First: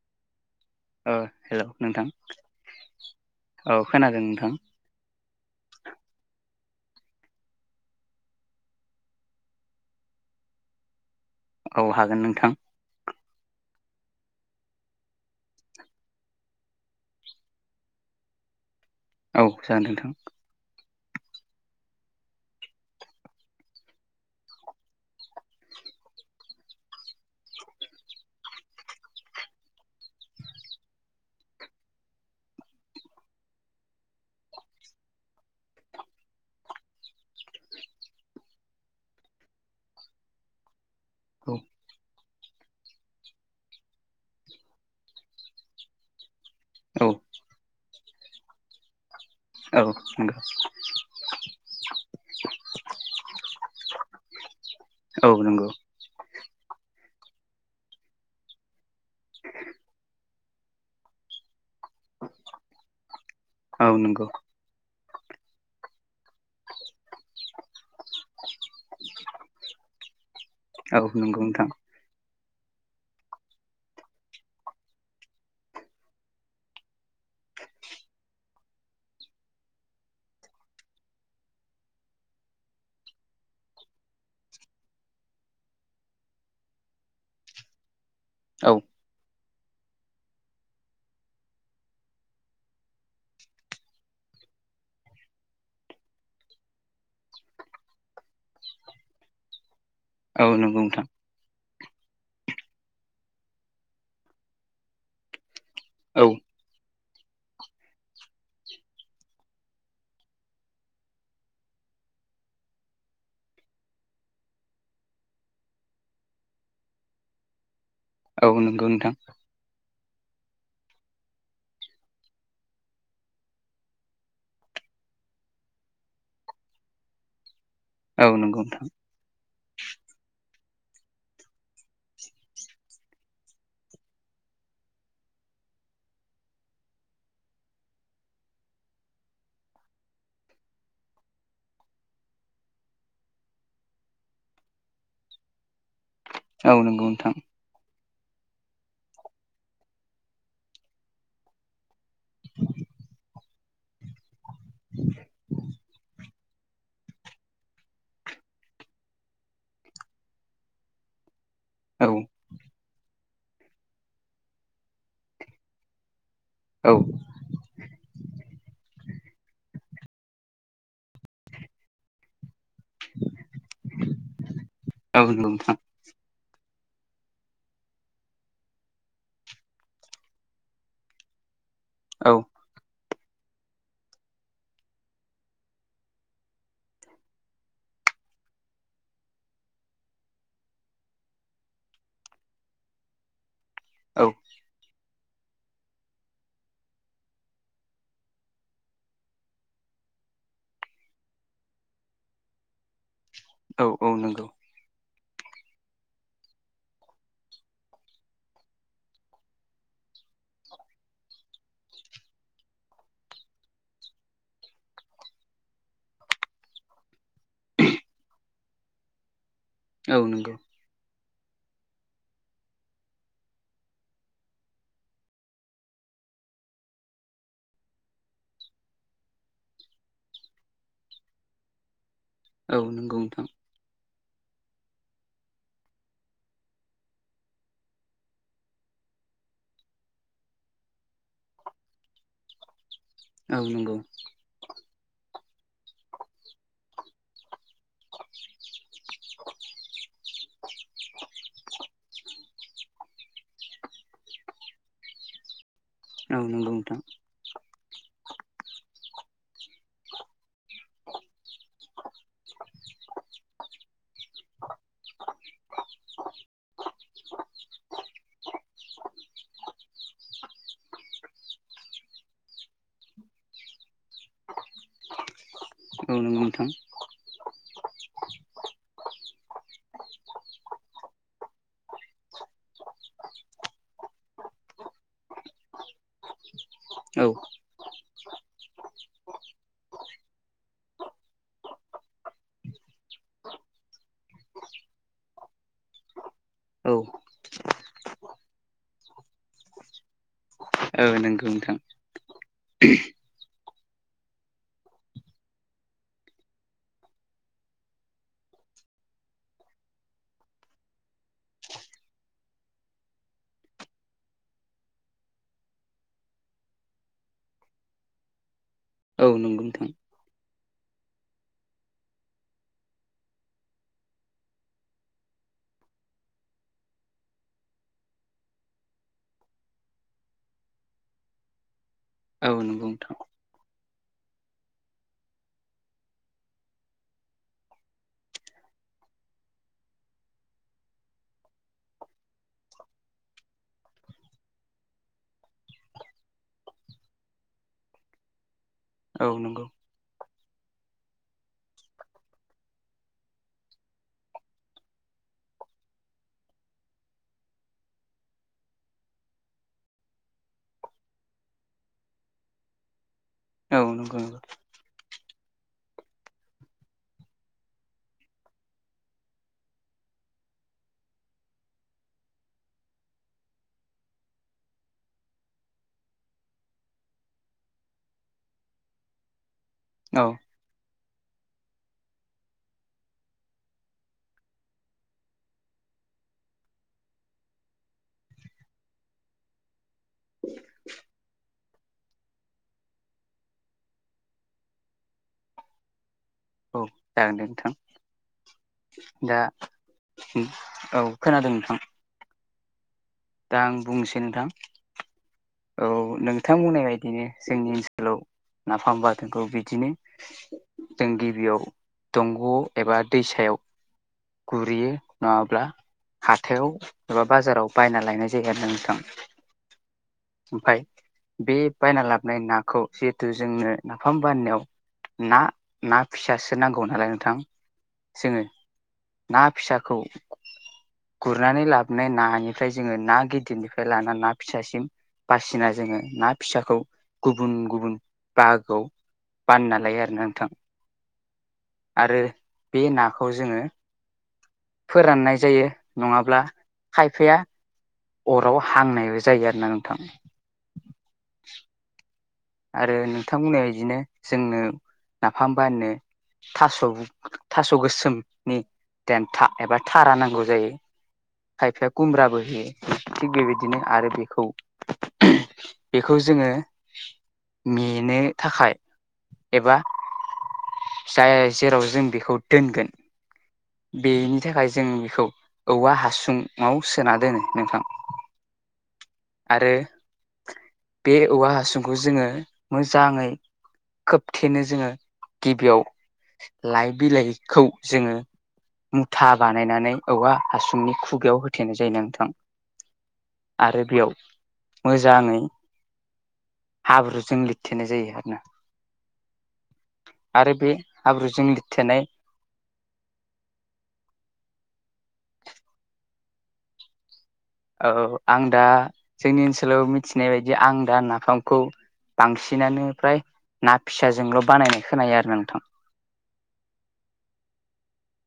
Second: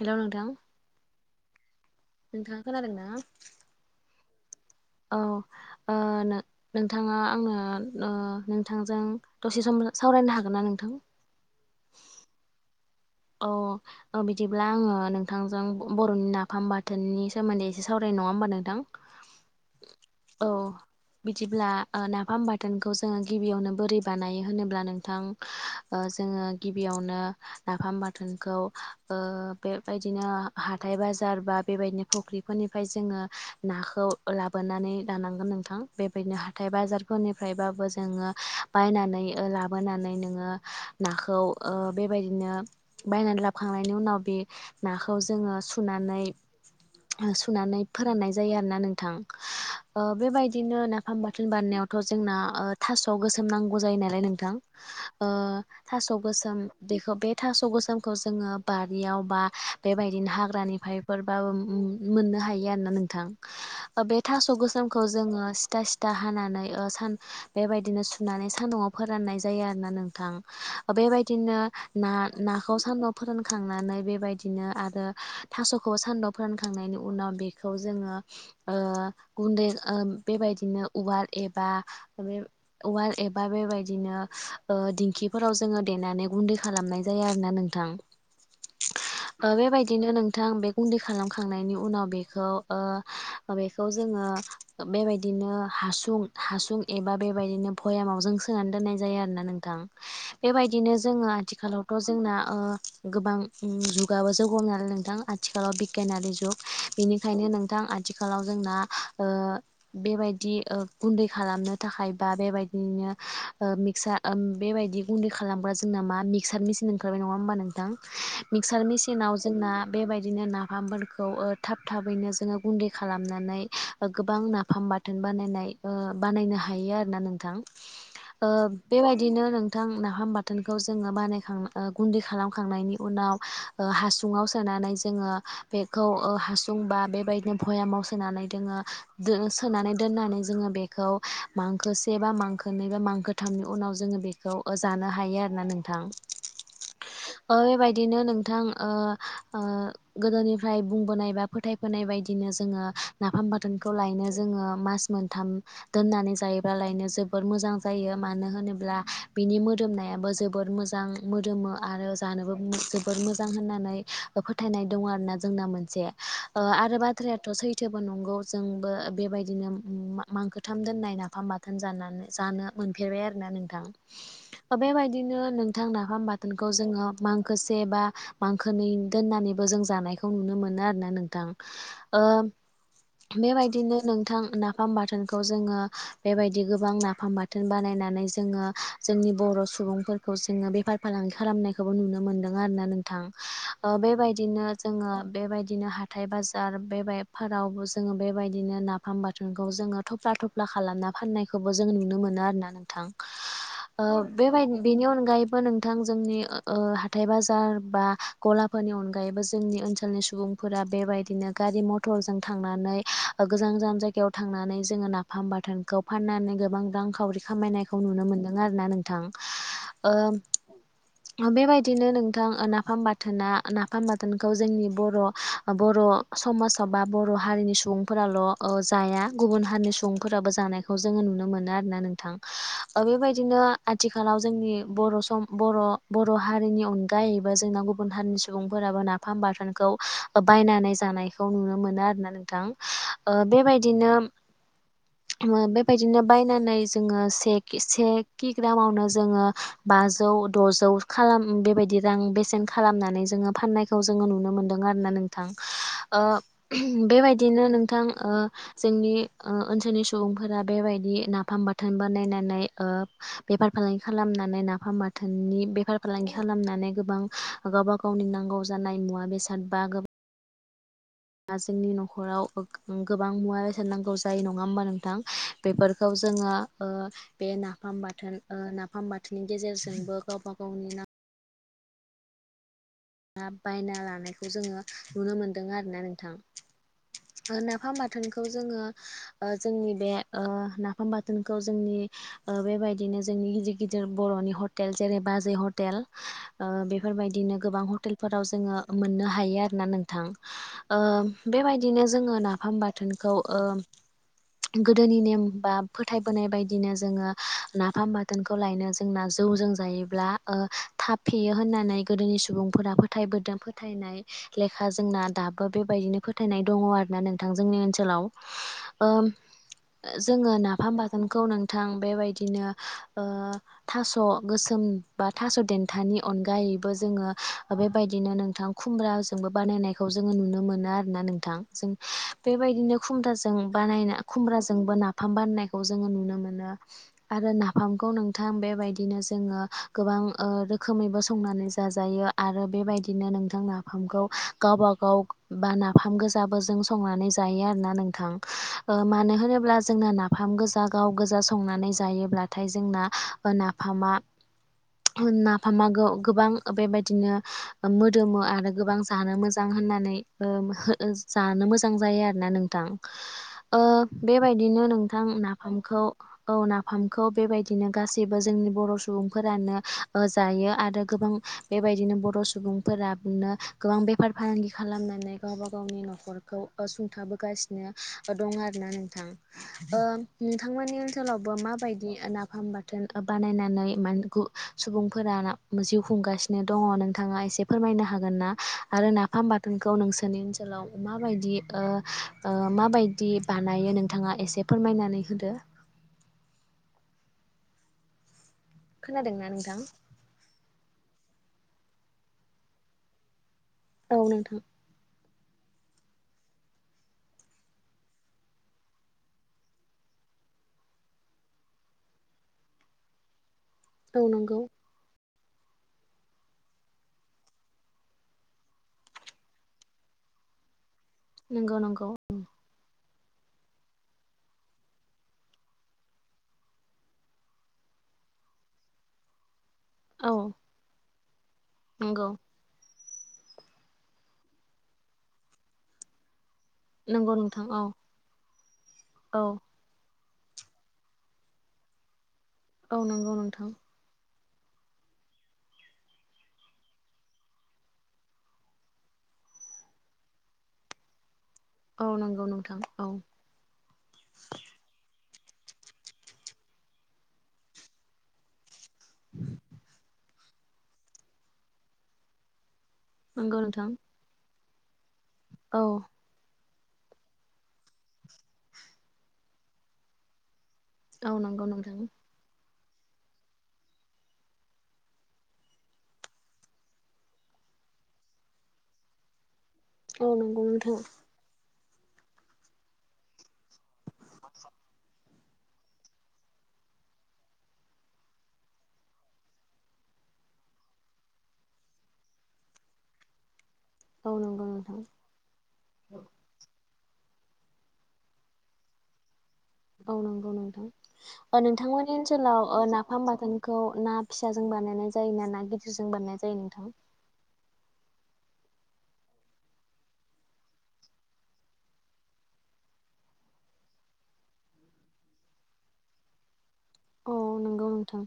Hello नोंथा hello नोंथां खोनादों ना? औ खोनादों नोंथां औ ओ नो नोंथांङा आंनो नोंथांजों दसे सम सावरायनो हागोन ना नोंथां औ हागोन नोंथां औ बिदिब्ला आङो नोंथांजों बर'नि नाफाम बाथोननि सोमोन्दै एसे सावराय नङा होमबा नोंथां औ जानो नोंथां औ बिदिब्ला नाफाम बाथोनखौ जोङो गिबियावनो बोरै बानायो होनोब्ला नोंथां जोङो गिबियावनो नाफाम बाथोनखौ बेबायदिनो हाथाय बाजार बा बेबायदिनो फख्रिफोरनि जों नाखो लाबोनानै लानांगोन नोंथां बेबायनो हाथाइ बाजारफोरनिफाराय बा बो जोङो बायनानै लाबोनानै नोङो नाखौ औ बेबायदिनो बायनानै लाखांनायनि उनाव बे नाखौ जोङो सुनानै औ सुनानै फोराननाय जायो आरोना नोंथां औ नंगौ बेबायदिनो नाफाम बाथोन बारनायावथ' जोंना थास'आव गोसोम नांगौ नांगौ जायो नालाय नोंथां औ नंगौ थास गोसोम बेखो बे थास' गोसोमखौ जोङो बारियाव बा बेबायदिनो हाग्रानिफ्रायफोरबाबो मोन मोननो हायो आरो ना नोंथां औ बे नंगौ थास' गोसोम खौ जोङो सिथा सिथा हानानै सान बेबायदिनो सुनानै सान्दुंआव फोराननाय जायो आरोना नोंथां औ नंगौ बेबायदिनो नोंथां ना नाखौ सान्दुं फोरानखांनानै बेबायदिनो आरो थास'खौबो सान्दुं फोरानखांनायनि उनाव बेखौ जोङो गुन्दै बेबायदिनो उवाल एबा बे उवाल एबा बेबायदिनो दिंखिफोराव जोङो देनानै गुन्दै खालामनाय जायो आरोना नोंथां औ बेबायदिनो नोंथां बे गुन्दै खालामखांनायनि उनाव बेखौ बेखौ जोङो बेबायदिनो हासुं हासुं एबा बेबायदिनो भयामावजों सोनानै दोननाय जायो आरो ना नोंथां औ नंगौ बेबायदिनो नोंथां जोङो आथिखालावथ' जोंना गोबां जुगाबो जौ हमनानै नोंथां आथिखालाव औ बिगियानारि जुग बेनिखायनो नोंथां आथिखालाव जोंना बेबायदि गुन्दै खालाम नो थाखाय बा बेबादिनो मिक्सार मिसिन ओंखारबाय नङा होमबा नोंथां औ मिक्सार नंगौ नोंथां मिसिनाव जोंना बेबायदि बिनो नाफामफोरखौ थाब थाब थैनो जों गुनदै खालामनानै गोबां नाफाम बाथोन बानायनाय बानायनो हायो आरो ना नोंथां औ नंगौ नोंथां बेबायदिनो नोंथां नाफाम बाथोनखौ जोङो बानाय गुन्दै खालामखांनायनि उनाव हासुुंडाव सोनानै जोङो बेखौ हासुंबा बेबायदिनो भयामाव सोनानै दङो सोनानै दोननानै जोङो बेखौ मांखो से बा मांखो नै बा मांखोथामनि उनाव जोङो बेखौ जानो हायो आरो ना नोंथां औ नंगौ नोंथां बेबायदिनो नों बिथां गोदोनिफ्राय बुंबोनाय बा फोथायबोनाय बायदि बिदिनो जोङो नाफाम बाथोनखौ लायनो जोङो मास मोनथाम दोननानै जायोब्लालायनो जोबोर मोजां जायो मानो होनोब्ला बिनि मोदोमनायाबो जोबोर मोजां दोमो औ आरो जानोबो मुसु फोर मोजां होननानै फोथायनाय दङ आरो ना जोंना मोनसे आरो बाथ्रायाथ' सैथोबो नंगौ जोंबो बेबायदिनो मांखोथाम दोननाय नाफाम बाथोन जानानै जानो मोनफेरबाय आरोना नोंथां औ बेबायदिनो नंगौ नोंथां नोंथांना बेखौ जोङो मांखोसे बा मांखोनै दोननानैबो जों जानायखौ नुनो मोनो आरोना नोंथां ओ औ बेबायदिनो नोंथां नाफाम बाथोनखौ जोङो बेबायदि गोबां नाफाम बाथोन बानायनानै जोंनि बर' सुबुं फोरखौ जोंडो बेफार फालांगि खालामनायखौबो नुनो मोनदों आरोना नोंथां औ बेबायदिनो जोङो बेबायदिनो हाथाय बाजार बेफोराव जोङो बेबायदिनो नाफाम बाथोनखौ जोङो थफ्ला थफ्ला खालामना फाननायखौबो जों नुनो मोनो आरोना नोंथां। औ ओ औ नंगौ बेबायद बिनि अनगायैबो नोंग। थों जोंनि ओहाथाय बाजार बा गलाफोरनि अनगायैबो जोंनि ओनसोलनि सुबुंफोरा। बेबायदिनो गारि मथरजों थांनानै गोजान गोजान जायगायाव थांनानै जोङो नाफाम बाथोन। खौ फाननानै गोबां रांखावरि खामायनायखौ नुनो मोन्दों आरोना नोंथां। औ नंगौ बेबायदिनो नोंथां नाफाम बाथोना नाफाम बाथोनखौ जोंनि बर' बर'। बर' समाजाव बा बर' हारिनि सुबुंफोराल' ओ जाया गुबुन हारिनि सुबुंफोराबो जानायखौ। जोङो नुनो मोनो आरोना नोंथां औ नंगौ नोंथां बेबायदिनो आथिखालाव जोंनि बर' सम। बर' बर' हारिनि अनगायैबो जोंना गुबुन हारिनि सुबुंफोराबो नाफाम बाथोनखौ ओब। बायनानै जानायखौ नुनो मोनो आरोना नोंथां। ओ औ नंगौ बेबायदिनो बेबायदिनो बायनानै जोङो सेक। से खक ग्रामावनो जोङो बाज। जौ द'जौ खालाम बेबायदि रां बेसेन खालामनानै जोङो फाननायखौ जोङो नुनो मोनो। नोंग आरोना नोंथों ओ औ नंगौ नोंथां बेबायदिनो नोंग। नोंथां ओ जोंनि ओ ओनसोलनि सुबुंफोरा बेबायदि नाफाम बाथोन बानायनानै। बेफार फालांगि खालामनानै नाफाम। नि बेफार फालांगि खालामनानै गोबां गावबा गावनि नांगौ जानाय मुवा बेसाद बा गोब। दा जोंनि न'खराव गोबां मुवा बेसाद नांगौ जायो नङा होमबा नोंथां। बेफोरखौ औ नंगौ जोङो नोंथां ओ बे नाफाम बाथोन ओ नाफाम बाथोन। गेजेरजोंबो गावबा गावनि नां। ना बायना लानायखौ जोङो नुनो मोन्दों आरोना नोंथां। औ ओ नाफाम बाथ। बाथोनखौ जोंङो जोंनि बे नाफाम बाथोनखौ जोंनि ओ बेबायदिनो। नो जोंनि गिदिर गिदिर बर'नि हटेल जेरै बाजै हटेल। ओ औ बेफोरबायदिनो गोबां हटेलफोराव जोङो मोननो हायो आरो ना नोंथां। ओ औ नंगौ नोंथां बेबायदिनो जोङो नाफाम बाथोनखौ ओ। गोदोनि नेम बा फोथायबोनाय बायदिनो जोङो नाफाम बाथोनखौ लायनो जोंना जा। जौजों जायोब्ला ओ थाब फेयो होननानै गोदोनि सुबुं। फोरा फोथायबोदों फोथायनाय लेखा जोंना दाबो बेबायदिनो फोथायनाय दङ आरो ना नोंथांजों। नि ओनसोलाव औ ओम। नंगौ नोंथां जोङो नाफाम बाथोनखौ नोंथां बेबायदिनो ओ थास' गोसोम। बा थास' देन्थानि अनगायैबो जोङो। बेबायदिनो नोंथां खुमब्राजोंबो बानायनायखौ जोङो नुनो मोनो आरोना नोंथां जों। औ नंगौ बेबायदिनो नोंथां खुमब्राजों। बानायना खुमब्राजोंबो नाफाम बानायनायखौ जोङो नुनो मोनो आरो नाफामखौ नोंथां बे। बेबायदिनो जोङो गोबां ओ रोखोमैबो संनानै जाजायो। आरो बेबायदिनो नोंथां नाफामखौ गावबा गाव बा नाफाम गोजाबो जों संनानै जा। जायो आरोना नोंथां ओ औ मानो नंगौ होनोब्ला जोंना नाफाम। नाफाम गोजा गाव गोजा संनानै जायोब्लाथाय जोंना नाफामा। नाफामागौ गोबां बेबायद। बिदिनो मोदोमो आरो गोबां जानो मोजां होननानै ओ जानो मोजां जाय। जायो‌ आरोना नोंथां ओ औ नंगौ नंगौ बेबायदिनो नोंग। दां नाफामखौ औ नाफामखौ बेबायदिनो गासैबो जोंनि बर' सुबुंफोरानो। ओ जायो आरो गोबां। बेबायदिनो बर' सुबुंफोबनो गोबां बेफार फालांगि खालामनानै गावबा गावनि न'खरखौ। सुंथाबोगासिनो दं आरोना नोंथां। ओ औ नोंथांमोननि ओनसोलावबो मा। बायदि नाफाम बाथोन बानायनानै माने सुबुंफोरा जिउ खुंगासिन। दङ नोंथाङा एसे फोरमायनो हागोन ना आरो नाफाम बाथोनखौ नोंसोरनि ओनसोलाव मा बायदि। माबायदि बानायो नोंथाङा एसे फोरमायनानै होदो औ जागोन दे नोंथां दा खोनादोंना नोंथां औ खोनादों नोंथां दा आं औ बुंनोसै नोंथां औ औ नोंथांमोननाय बायदिनो जोंनि ओनसोलाव नाफाम बाथोनखौ बिदिनो जों गिबियाव दंग' एबा दैसायाव औ नंगौ गुरैयो नङाब्ला हाथायाव एबा बाजाराव बायना लायनाय जायो आरो ना नोंथां ओमफ्राय बे बायना नंगौ नंगौ लाबोनाय नाखौ जिहेथु जोंनो नाफाम बाननायाव ना ना फिसासो नांगौ नालाय नोंथां जोङो ना फिसाखौ औ गुरनानै लाबोनाय नंगौ नानिफ्राय जोङो ना गिदिरनिफ्राय लाना ना फिसासिम बासिना जोङो ना फिसाखौ नंगौ गुबुन नोंथां औ गुबुन बाहागोआव औ बानना लायो आरोना आं थां आरो बे औ नंगौ नाखौ जोङो नोंथां फोराननाय जायो नङाब्ला खायफाया अराव हांनायबो जायो आरो ना नोंथां औ नंगौ नोंथां आरो नोंथांमोना बिदिनो जोंनो नाफामबानोनो थास' थास' गोसोमनि देनथ एबा थारा नांगौ जायो खायफाया खुमब्राबो होयो थिग औ नंगौ बेबायदिनो नोंथां आरो बेखौ औ बेखौ जोङो मेनो थाखाय एबा औ जाय नंगौ जेराव नोंथां जों बेखौ दोनगोन बेनि थाखाय जों बेखौ औवा हासुुंआव सोना दोनो नोंथां [inaudible] आरो औ नंगौ नोंथां औ बे औवा हासुंखौ जोङो मोजाङै खोबथेनो जोङो गिबियाव लाइ बिलाइखौ जोङो मुथा बानायनानै औवा हासुंनि खुगायाव होथेनाय जायो नोंथां [inaudible] आरो बेयाव मोजाङै औ हाब्रुजों लिरथेनाय जायो आरोना औ नंगौ आरो बे हाब्रुजों नोंथां लिरथेनाय नोंथांमोननि ओनसोलाव नाफाम बाथोनखौ ना फिसाजों बानायनाय जायो जाय ना ना गिदिरजों बानायनाय जायो नोंथां औ आं दा जोंनि ओनसोलाव मिथिनाय बायदि आं दा नाफामखौ बांसिनानो फ्राय ना फिसाजोंल' बानायनाय खोनायो आरो नोंथां अ नंगौ नोंथां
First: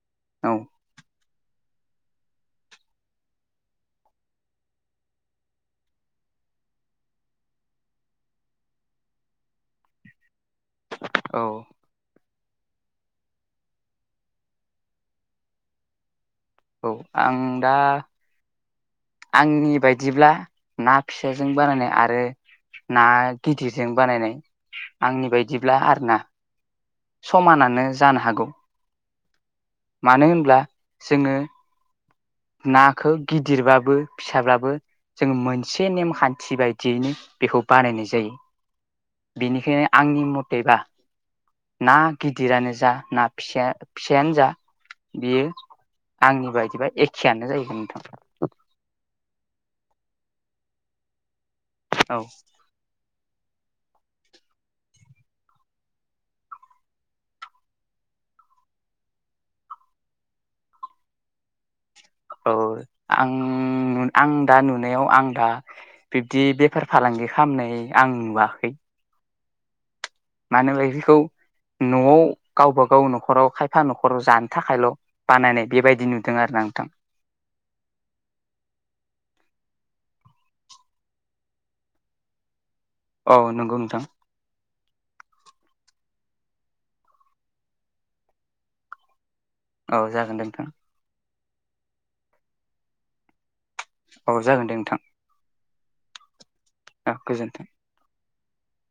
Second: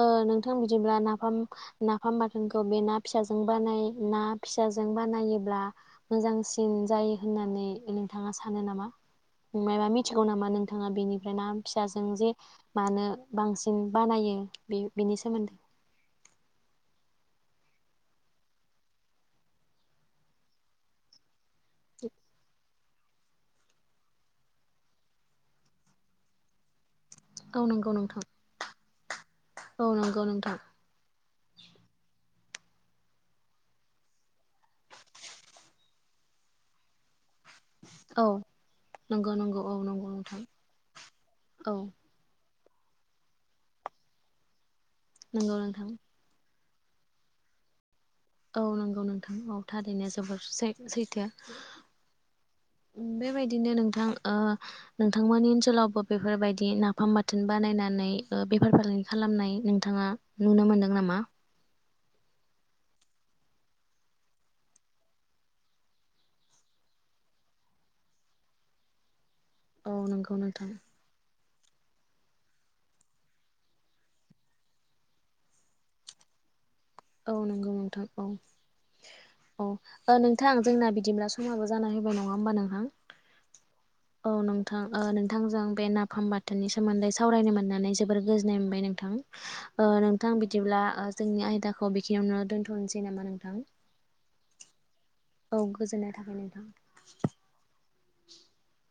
ओ औ नोंथां बिदिब्ला नाफाम नाफाम बाथोनखौ बे ना फिसाजों बानाय ना फिसाजों बानायोब्ला मोजांसिन जायो होननानै नोंथाङा सानो नामा मा मिथिगौ नामा नोंथाङा बेनिफ्राय ना औ फिसाजों जे मानो बांसिन बानायो बे बेनि सोमोन्दै औ आं दा आंनि बायदिब्ला ना फिसा जों बानायनाय आरो ना गिदिरजों बानायनाय आंनि बायदिब्ला आरोना औ समानानो नंगौ नोंथां जानो हागौ औ नंगौ मानो होनब्ला नोंथां जोङो नाखौ गिदिरबाबो फिसाब्लाबो जोङो मोनसे नेमखान्थि बायदियैनो बेखौ बानायनाय औ जायो नंगौ नंगौ औ बेनिखायनो नंगौ आंनि नोंथां मथेबा औ ना गिदिरानो जा ना फिसा फिसायानो जा बियो नंगौ नोंथां आंनि बायदिबा एखेयानो जाहैगोन नोंथां औ नंगौ नोंथां औ थारैनो जोबोर सै सैथो औ बेबायदिनो नोंथां ओ नोंथांमोननि ओनसोलावबो बेफोरबायदि नाफाम बाथोन बानायनानै बेफार फालांगि खालामनाय नोंथाङा नुनो मोन्दों नामा औ आं आं दा नुनायाव आं दा बिब्दि बेफार फालां गि खालामनाय आं नुवाखै औ नंगौ नोंथां मानोबा बेखौ न'आव गावबागाव न'खराव खायफा न'खराव जानो थाखायल' बानायनाय बेबायदि नुदों आरो ना नोंथां औ नंगौ नोंथां औ अ ओ नोंथां जोंना बिदिब्ला समाबो जाना होबाय नङा होमबा नोंथां औ नंगौ नोंथां औ ओ नोंथां नोंथांजों बे नाफ फाम बाथोननि सोमोन्दै सावरायनो मोननानै जोबोर गोजोननाय मोनबाय नोंथां ओ औ नोंथां जागोन दे बिदिब्ला ओ जोंनि आयदाखौ बेखिनियावनोनो दोन्थ'नोसै नामा नोंथां औ जागोन दे नोंथां खौ गोजोननाय थाबाय नोंथां औ गोजोन्थों [inaudible]